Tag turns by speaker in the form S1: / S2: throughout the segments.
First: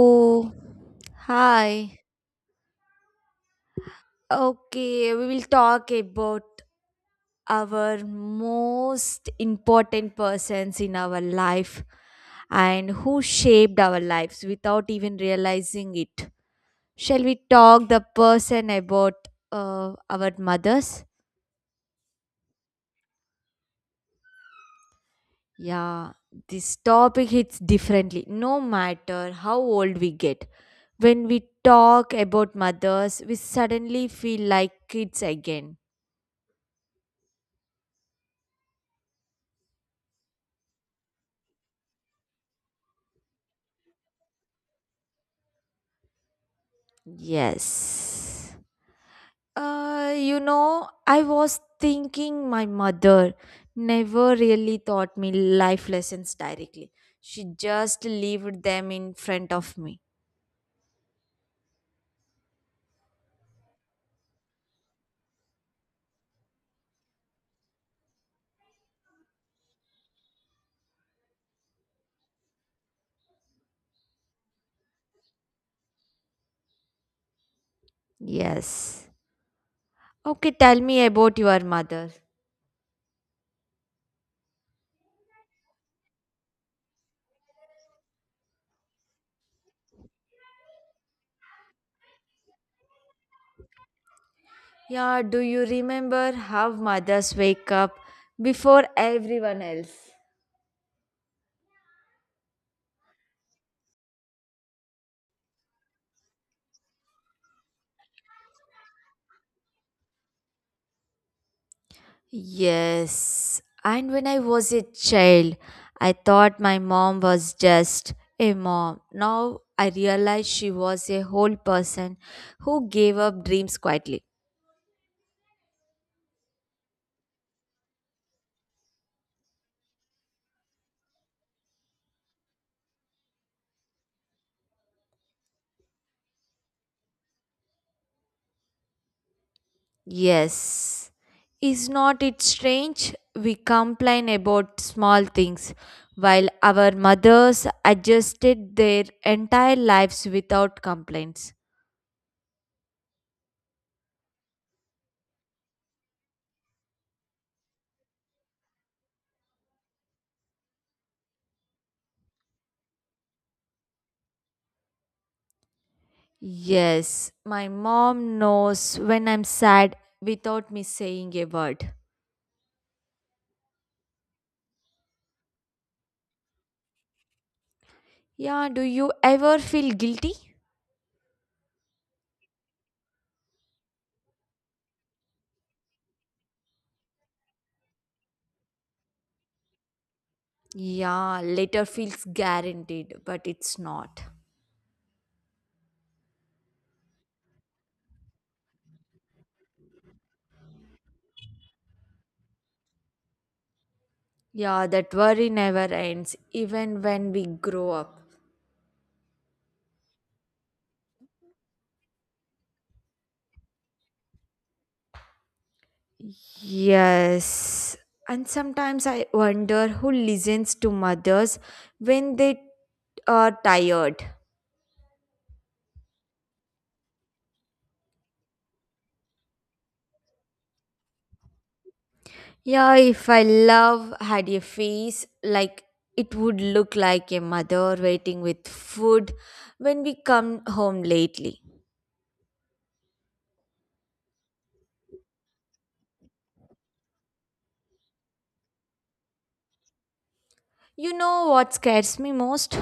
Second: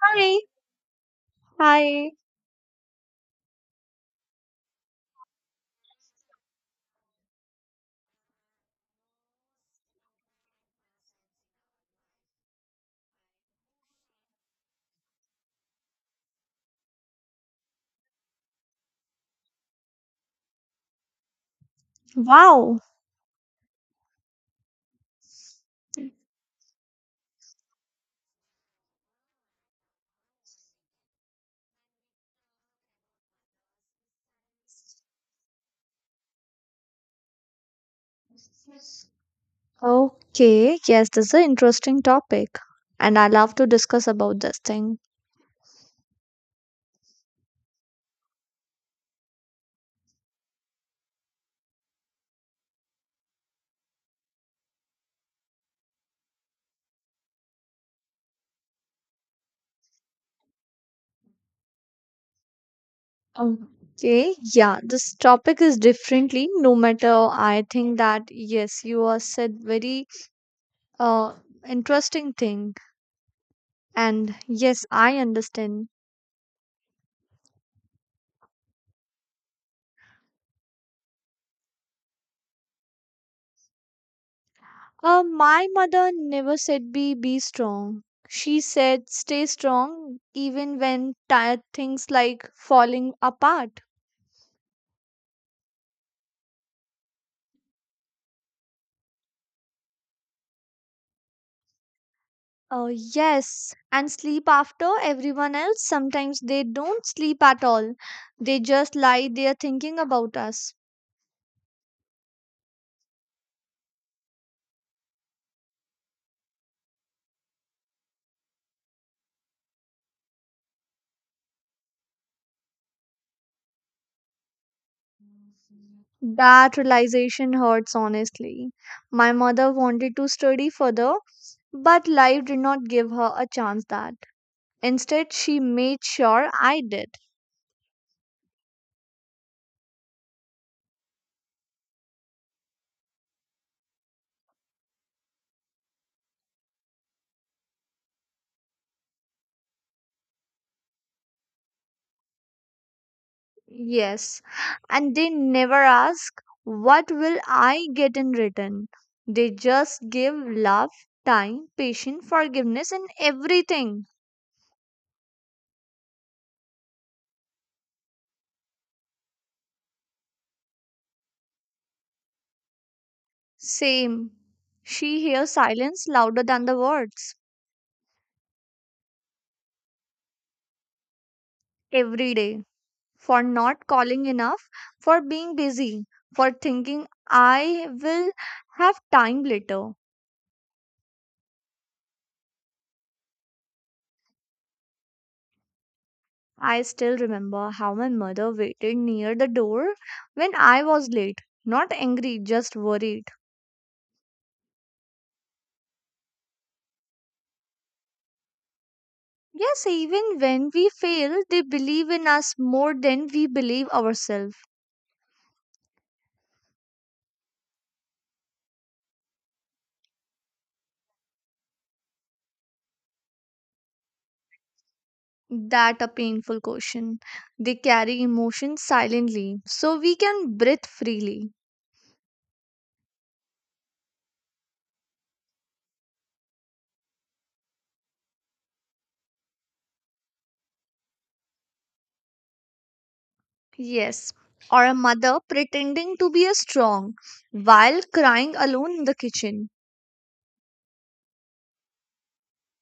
S1: Hi.
S2: Hi.
S1: Hi.
S2: Okay, we will talk about our most important persons in our life and who shaped our lives without even realizing it. Shall we talk the person about our mothers?
S1: Wow.
S2: Yeah, this topic hits differently no matter how old we get. When we talk about mothers, we suddenly feel like kids again.
S1: Okay. Yes, this is an interesting topic, and I love to discuss about this thing.
S2: Yes. I was thinking my mother never really taught me life lessons directly. She just leaved them in front of me.
S1: Okay. Yeah, this topic is differently. No matter, I think that yes, you are said very uh interesting thing, and yes, I understand.
S2: Yes. Okay, tell me about your mother.
S1: My mother never said be strong. She said stay strong even when tired things like falling apart.
S2: Yeah, do you remember how mothers wake up before everyone else?
S1: Oh, yes, and sleep after everyone else. Sometimes they don't sleep at all. They just lie there thinking about us.
S2: Yes, and when I was a child, I thought my mom was just a mom. Now I realize she was a whole person who gave up dreams quietly.
S1: That realization hurts, honestly. My mother wanted to study further, but life did not give her a chance that. Instead, she made sure I did.
S2: Yes, is not it strange? We complain about small things while our mothers adjusted their entire lives without complaints.
S1: Yes, and they never ask, what will I get in return? They just give love, time, patience, forgiveness, and everything.
S2: Yes, my mom knows when I'm sad without me saying a word.
S1: Same. She hears silence louder than the words
S2: Yeah, do you ever feel guilty?
S1: every day, for not calling enough, for being busy, for thinking I will have time later.
S2: Yeah, later feels guaranteed, but it's not.
S1: I still remember how my mother waited near the door when I was late. Not angry, just worried.
S2: Yeah, that worry never ends, even when we grow up.
S1: Yes, even when we fail, they believe in us more than we believe ourselves.
S2: Yes. And sometimes I wonder who listens to mothers when they are tired.
S1: That a painful question. They carry emotions silently, so we can breathe freely.
S2: Yeah, if I love had a face, like it would look like a mother waiting with food when we come home lately.
S1: Yes. Or a mother pretending to be a strong while crying alone in the kitchen.
S2: You know what scares me most?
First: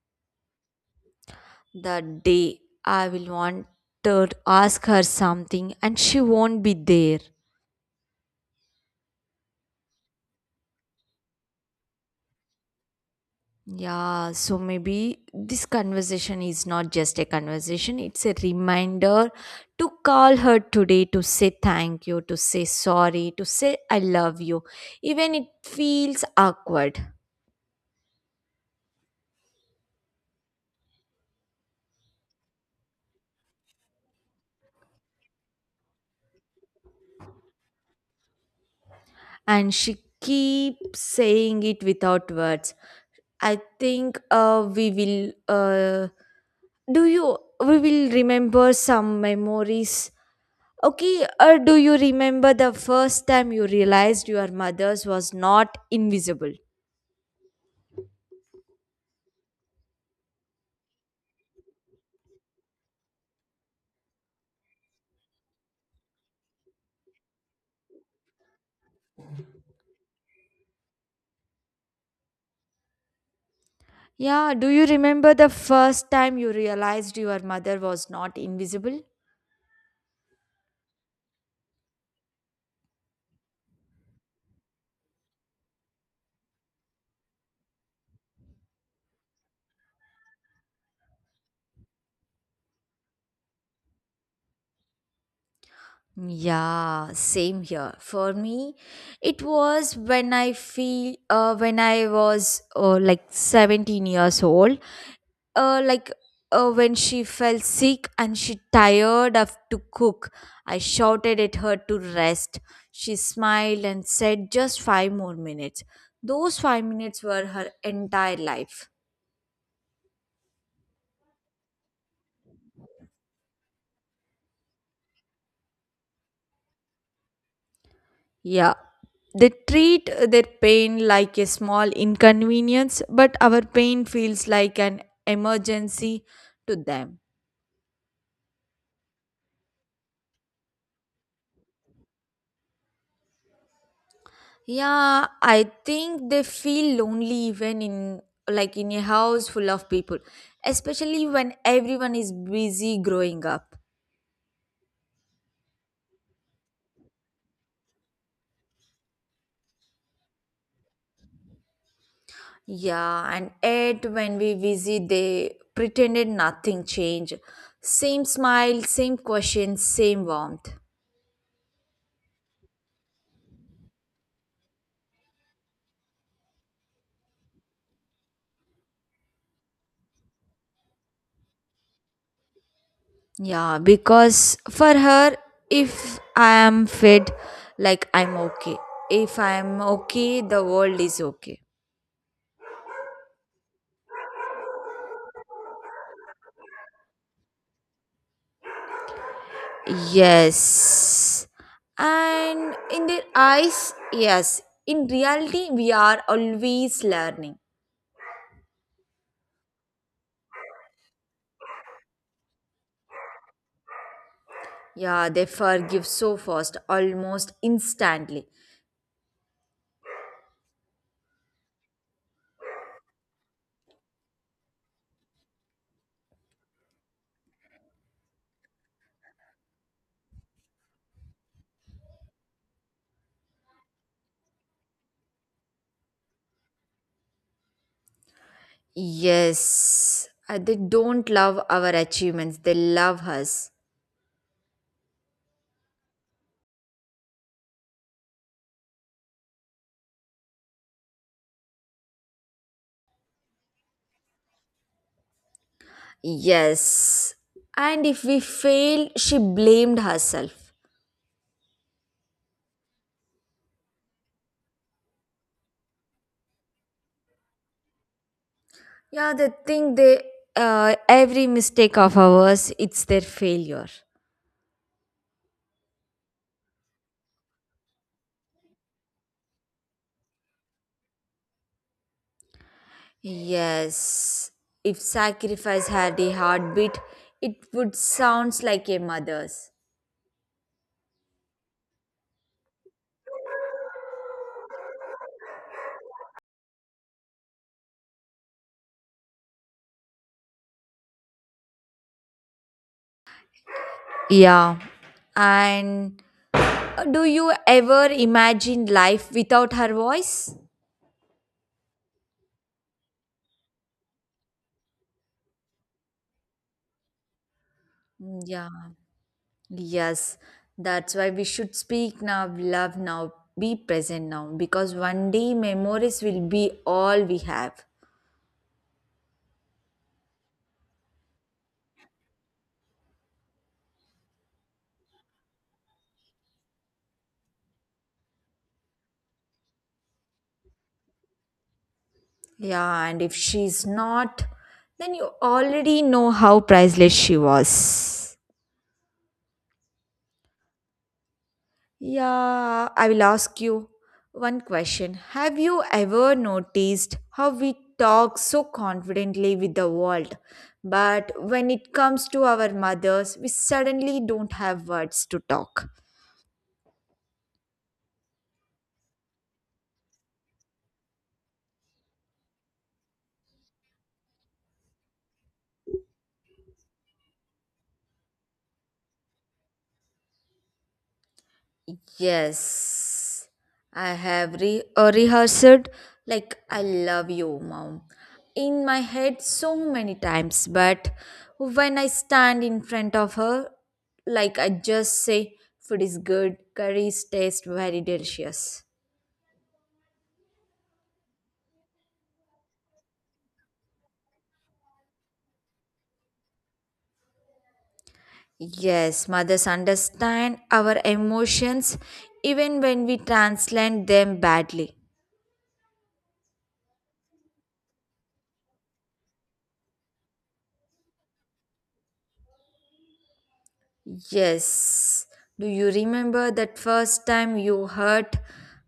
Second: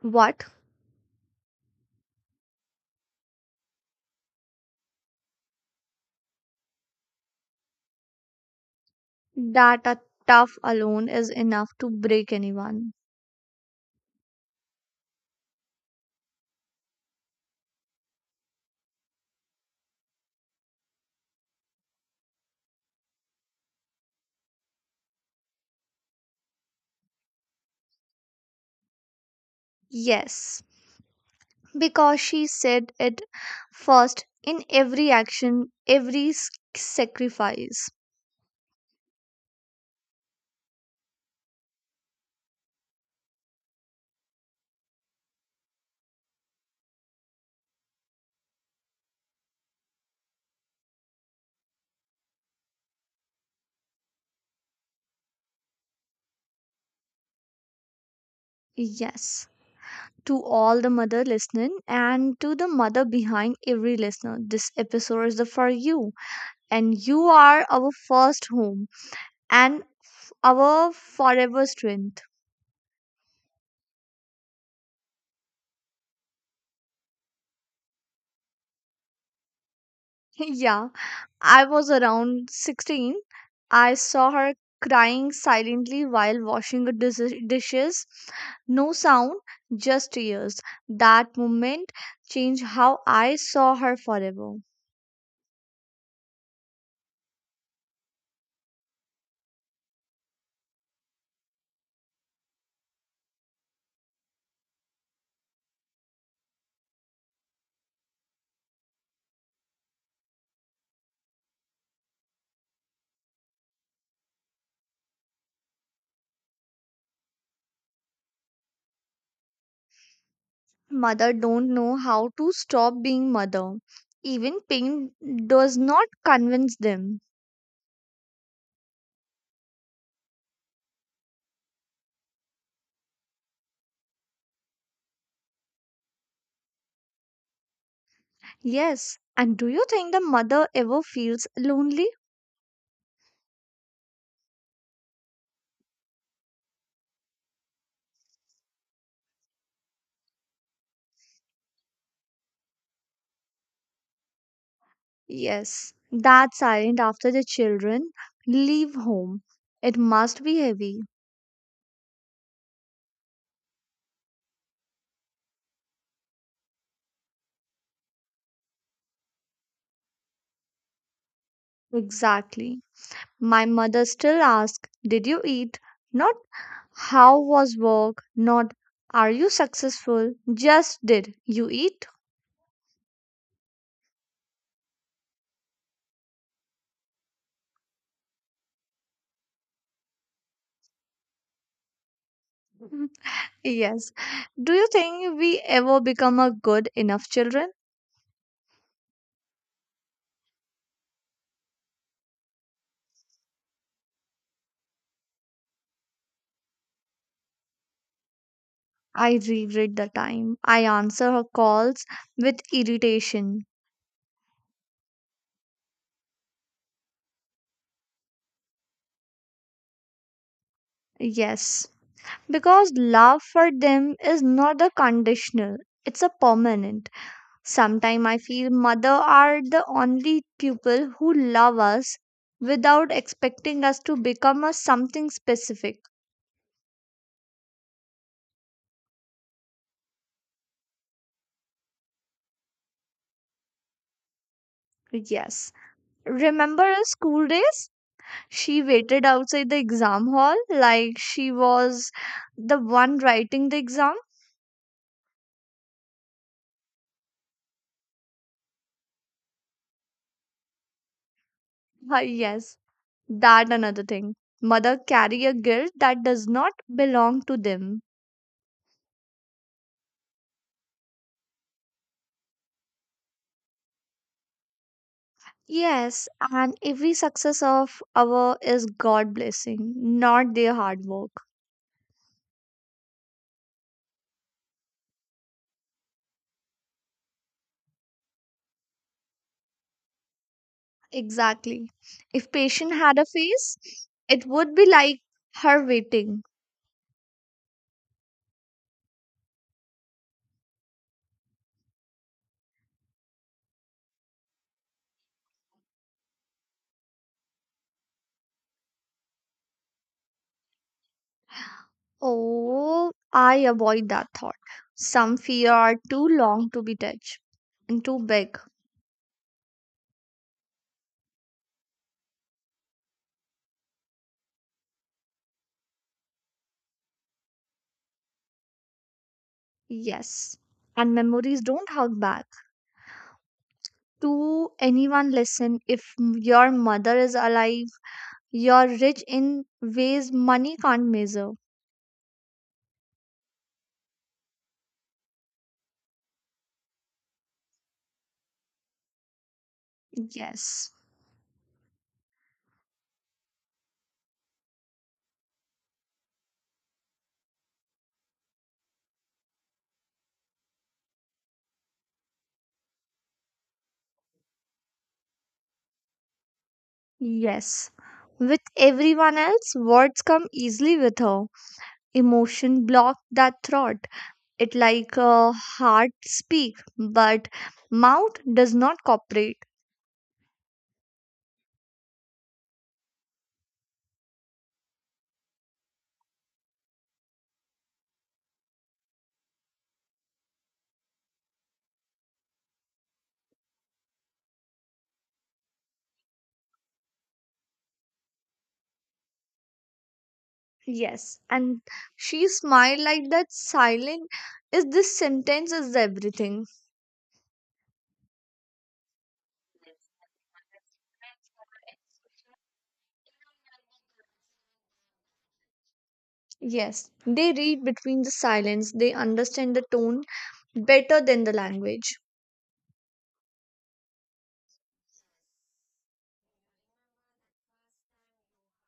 S1: What?
S2: The day I will want to ask her something and she won't be there.
S1: That a tough alone is enough to break anyone.
S2: Yeah, so maybe this conversation is not just a conversation, it's a reminder to call her today to say thank you, to say sorry, to say I love you, even it feels awkward.
S1: Yes. Because she said it first in every action, every sacrifice.
S2: And she keeps saying it without words. I think we will. Do you? We will remember some memories. Okay, do you remember the first time you realized your mother's was not invisible?
S1: Yes, to all the mother listening and to the mother behind every listener. This episode is for you, and you are our first home and our forever strength.
S2: Yeah, do you remember the first time you realized your mother was not invisible?
S1: Yeah, I was around 16. I saw her crying silently while washing the dishes. No sound, just tears. That moment changed how I saw her forever.
S2: Yeah, same here. For me, it was when I feel when I was like 17 years old, uh, like when she fell sick and she tired of to cook. I shouted at her to rest. She smiled and said just 5 more minutes. Those 5 minutes were her entire life.
S1: Mother don't know how to stop being mother. Even pain does not convince them.
S2: Yeah, they treat their pain like a small inconvenience, but our pain feels like an emergency to them.
S1: Yes, and do you think the mother ever feels lonely?
S2: Yeah, I think they feel lonely even in, like, in a house full of people, especially when everyone is busy growing up.
S1: Yes, that silent after the children leave home. It must be heavy.
S2: Yeah, and yet when we visit, they pretended nothing changed. Same smile, same question, same warmth.
S1: Exactly. My mother still asks, did you eat? Not how was work, not are you successful? Just did you eat?
S2: Yeah, because for her, if I am fed, like, I'm okay. If I'm okay, the world is okay.
S1: Yes. Do you think we ever become a good enough children?
S2: Yes. And in their eyes, yes. In reality, we are always learning.
S1: I regret the time. I answer her calls with irritation.
S2: Yeah, they forgive so fast, almost instantly.
S1: Yes. Because love for them is not a conditional, it's a permanent. Sometimes I feel mother are the only people who love us without expecting us to become a something specific.
S2: Yes. They don't love our achievements, they love us.
S1: Yes. Remember our school days? She waited outside the exam hall like she was the one writing the exam.
S2: Yes. And if we fail, she blamed herself.
S1: Ah, yes, that another thing. Mother carry a guilt that does not belong to them.
S2: Yeah, they think they, every mistake of ours, it's their failure.
S1: Yes, and every success of our is God blessing, not their hard work.
S2: Yes, if sacrifice had a heartbeat, it would sounds like a mother's.
S1: Exactly. If patient had a face, it would be like her waiting.
S2: Yeah. And do you ever imagine life without her voice?
S1: Oh, I avoid that thought. Some fear are too long to be touched and too
S2: Mm,
S1: big.
S2: yeah, yes. That's why we should speak now, love now, be present now, because one day memories will be all we have.
S1: Yes. And memories don't hug back to anyone. Listen, if your mother is alive, you're rich in ways money can't measure.
S2: Yeah, and if she's not, then you already know how priceless she was.
S1: Yes.
S2: Yeah, I will ask you one question. Have you ever noticed how we talk so confidently with the world, but when it comes to our mothers, we suddenly don't have words to talk?
S1: Yes. With everyone else, words come easily with her. Emotion block that throat. It like a heart speak, but mouth does not cooperate.
S2: Yes, I have rehearsed, like, I love you, mom, in my head so many times, but when I stand in front of her, like, I just say, food is good, curries taste very delicious.
S1: Yes. And she smiled like that silent is this sentence is everything.
S2: Yes, mothers understand our emotions even when we translate them badly.
S1: Yes, they read between the silence, they understand the tone better than the language.
S2: Yes. Do you remember that first time you hurt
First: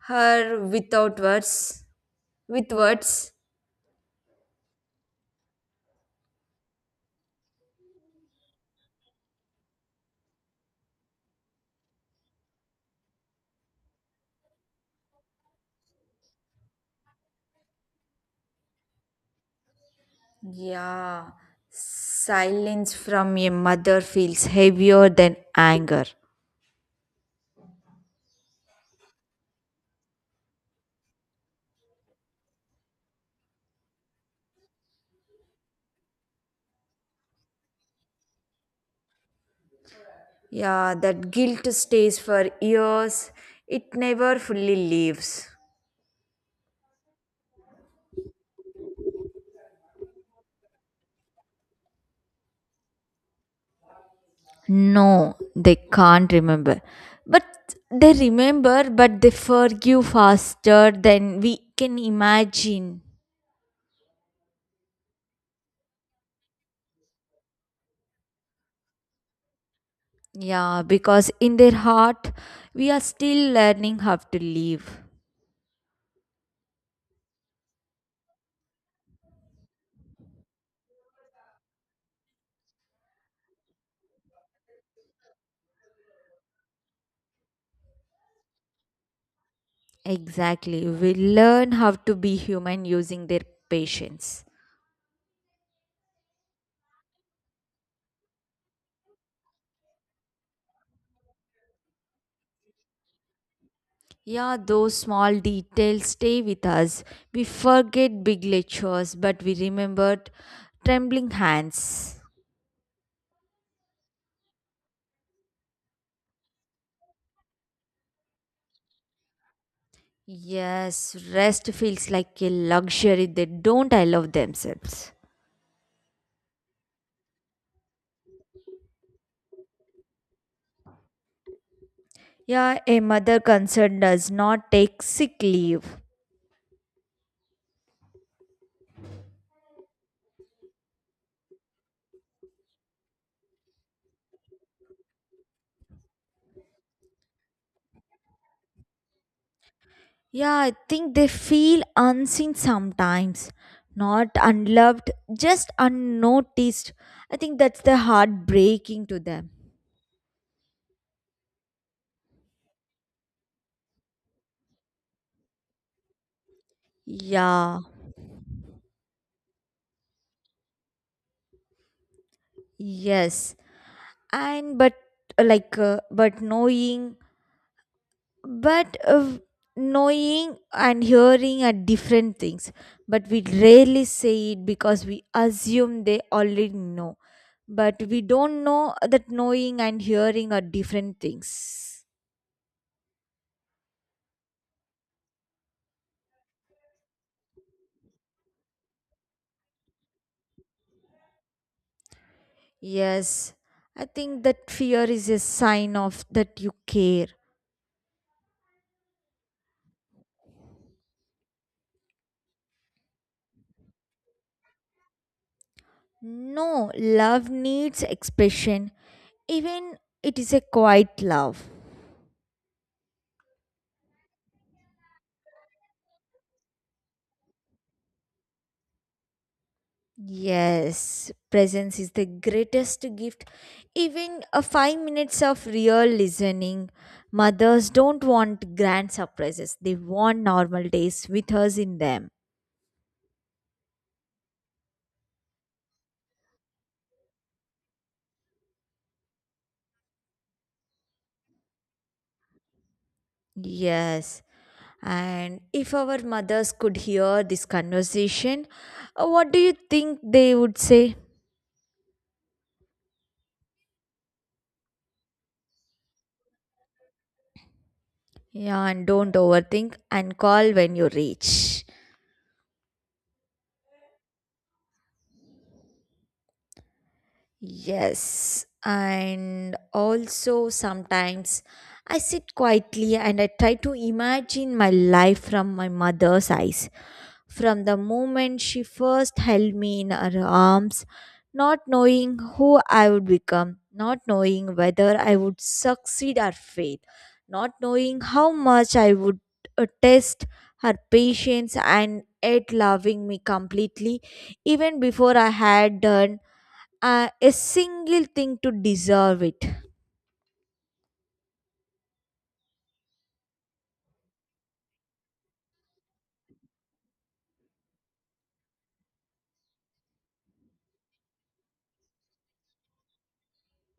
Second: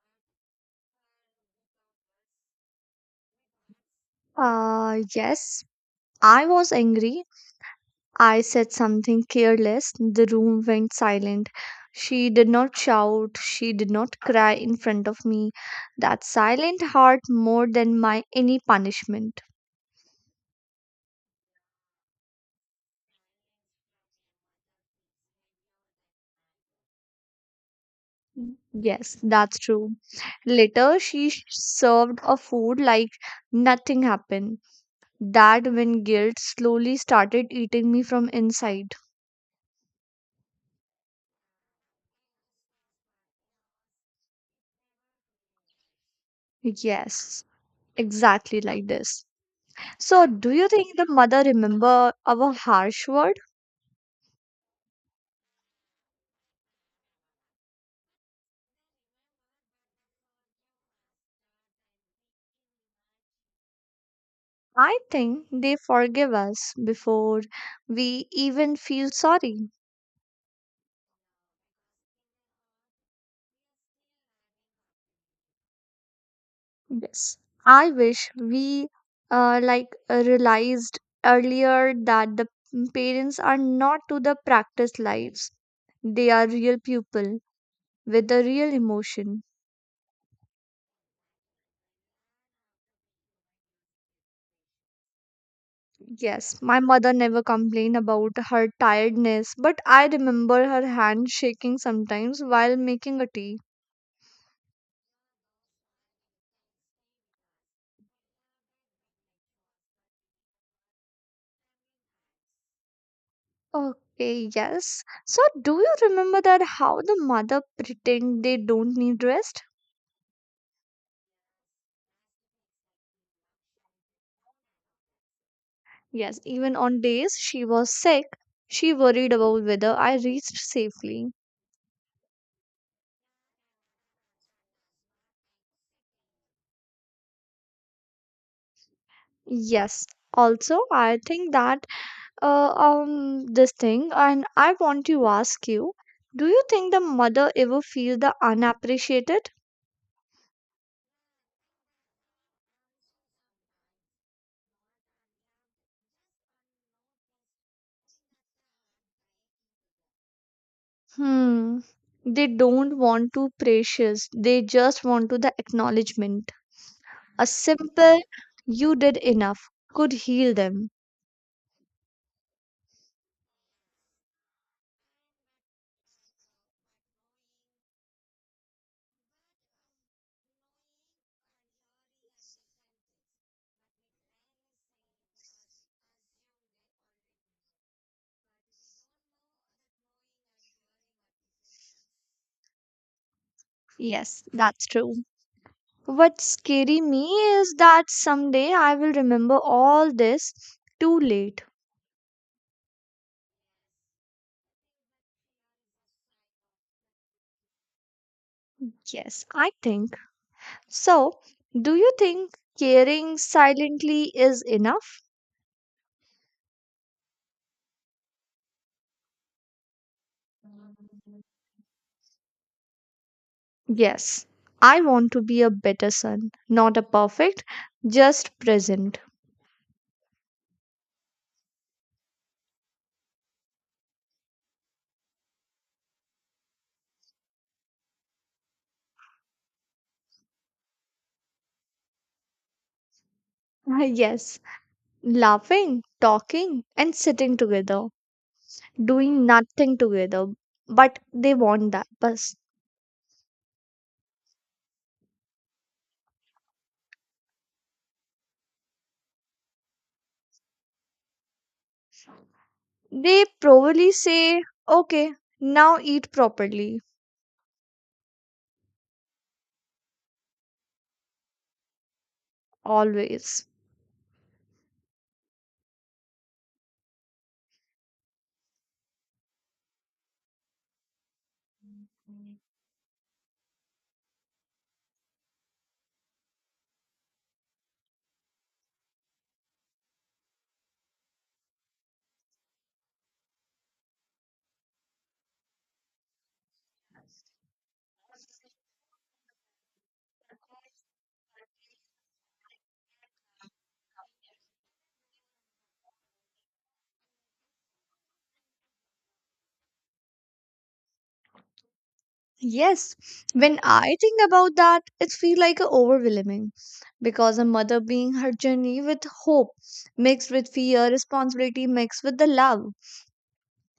S2: her without words? With words?
S1: Yes, I was angry. I said something careless. The room went silent. She did not shout. She did not cry in front of me. That silent hurt more than my any punishment.
S2: Yeah. Silence from a mother feels heavier than anger.
S1: Yes, that's true. Later, she served a food like nothing happened. That when guilt slowly started eating me from inside.
S2: Yeah, that guilt stays for years. It never fully leaves.
S1: Yes, exactly like this. So, do you think the mother remember our harsh word?
S2: No, they can't remember. But they remember, but they forgive faster than we can imagine.
S1: I think they forgive us before we even feel sorry.
S2: Yeah, because in their heart, we are still learning how to live.
S1: Yes. I wish we realized earlier that the parents are not to the practice lives. They are real people with a real emotion.
S2: Exactly. We learn how to be human using their patience.
S1: Yes, my mother never complained about her tiredness, but I remember her hand shaking sometimes while making a tea.
S2: Yeah, those small details stay with us. We forget big lectures, but we remembered trembling hands.
S1: Okay, yes. So, do you remember that how the mother pretend they don't need rest?
S2: Yes, rest feels like a luxury they don't allow themselves.
S1: Yes, even on days she was sick, she worried about whether I reached safely.
S2: Yeah, a mother concerned does not take sick leave.
S1: Yes. Also, I think that this thing, and I want to ask you, do you think the mother ever feel the unappreciated?
S2: Yeah, I think they feel unseen sometimes, not unloved, just unnoticed. I think that's the heartbreaking to them.
S1: Hmm. They don't want to precious. They just want to the acknowledgement. A
S2: Yeah,
S1: simple you did enough could heal them.
S2: yes. And but like, but knowing, but knowing and hearing are different things, but we rarely say it because we assume they already know. But we don't know that knowing and hearing are different things.
S1: Yes, that's true. What scary me is that someday I will remember all this too late.
S2: Yes, I think that fear is a sign of that you care.
S1: Yes, I think. So, do you think caring silently is enough?
S2: No, love needs expression, even it is a quiet love.
S1: Yes. I want to be a better son, not a perfect, just present.
S2: Yes, presence is the greatest gift. Even a 5 minutes of real listening. Mothers don't want grand surprises, they want normal days with us in them.
S1: Yes, laughing, talking, and sitting together, doing nothing together. But they want that. But
S2: Yes. And if our mothers could hear this conversation, what do you think they would say?
S1: they probably say, okay, now eat properly,
S2: Yeah, and don't overthink and call when you reach.
S1: always.
S2: Yes, and also sometimes I sit quietly and I try to imagine my life from my mother's eyes. From the moment she first held me in her arms, not knowing who I would become, not knowing whether I would succeed or fail, not knowing how much I would test her patience and yet loving me completely even before I had done a single thing to deserve it.
S1: Yes, when I think about that, it feels like a overwhelming because a mother being her journey with hope mixed with fear, responsibility mixed with the love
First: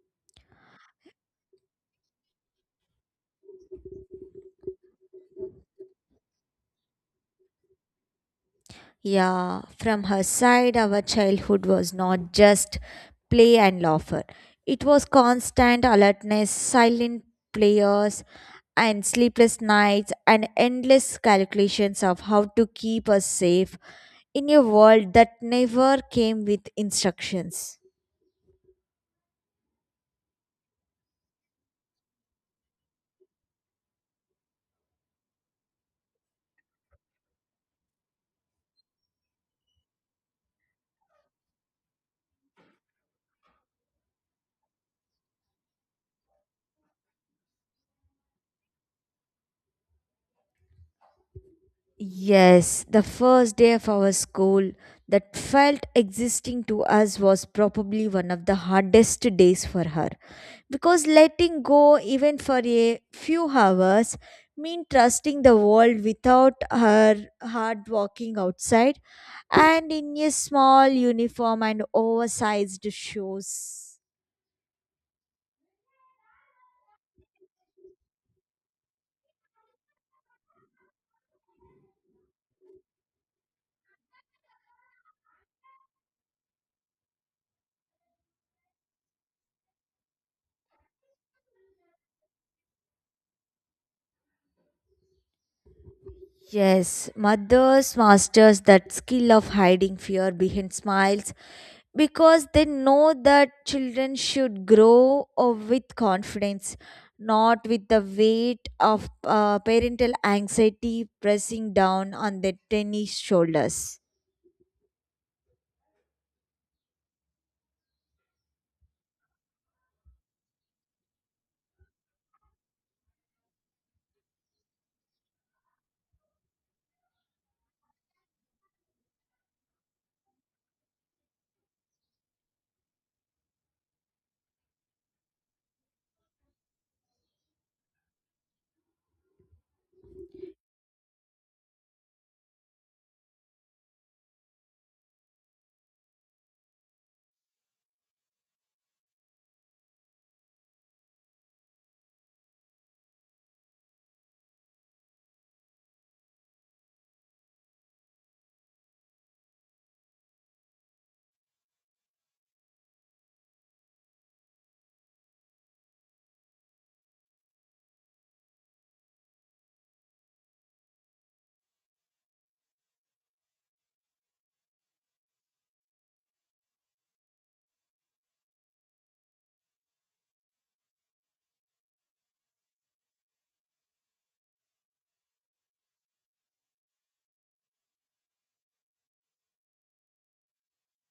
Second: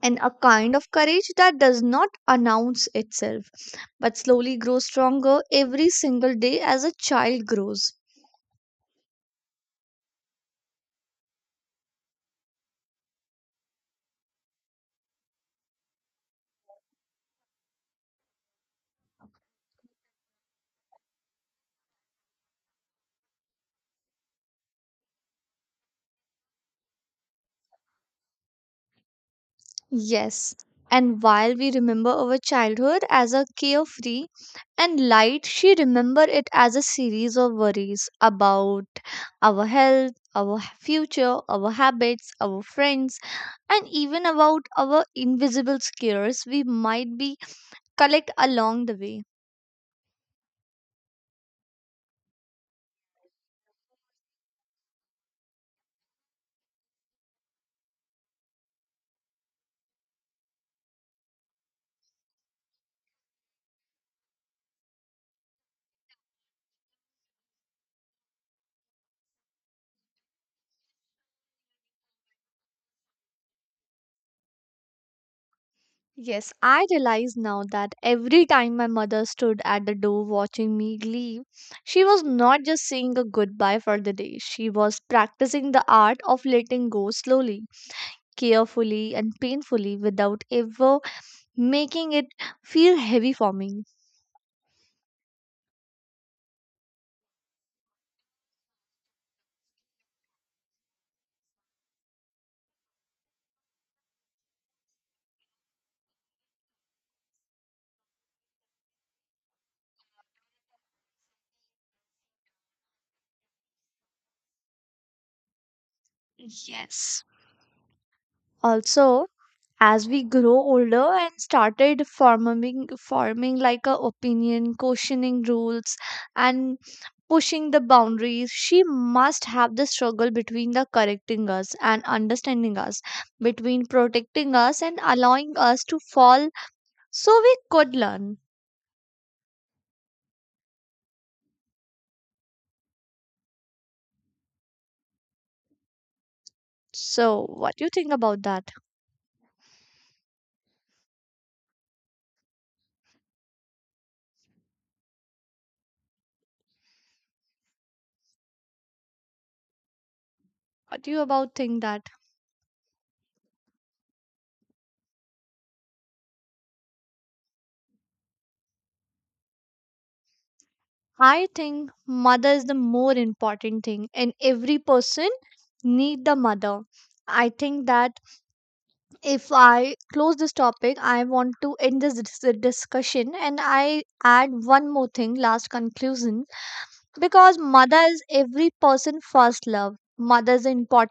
S1: and a kind of courage that does not announce itself, but slowly grow stronger every single day as a child grows.
S2: Yeah, from her side, our childhood was not just play and laughter, it was constant alertness, silent players, and sleepless nights, and endless calculations of how to keep us safe in a world that never came with instructions.
S1: Yes, and while we remember our childhood as a carefree and light, she remember it as a series of worries about our health, our future, our habits, our friends, and even about our invisible scares we might be collect along the way.
S2: Yes, the first day of our school that felt existing to us was probably one of the hardest days for her because letting go even for a few hours mean trusting the world without her hard walking outside and in a small uniform and oversized shoes.
S1: Yes, I realize now that every time my mother stood at the door watching me leave, she was not just saying a goodbye for the day, she was practicing the art of letting go slowly, carefully, and painfully without ever making it feel heavy for me.
S2: Yes, mothers masters that skill of hiding fear behind smiles because they know that children should grow with confidence, not with the weight of parental anxiety pressing down on their tiny shoulders.
S1: Yes. Also, as we grow older and started forming like a opinion, questioning rules, and pushing the boundaries. She must have the struggle between the correcting us and understanding us, between protecting us and allowing us to fall so we could learn. So, what do you think about that? What do you about think that? I think mother is the more important thing, and every person need the mother. I think that if I close this topic, I want to end this discussion, and I add one more thing, last conclusion, because mother is every person first love, mother is an important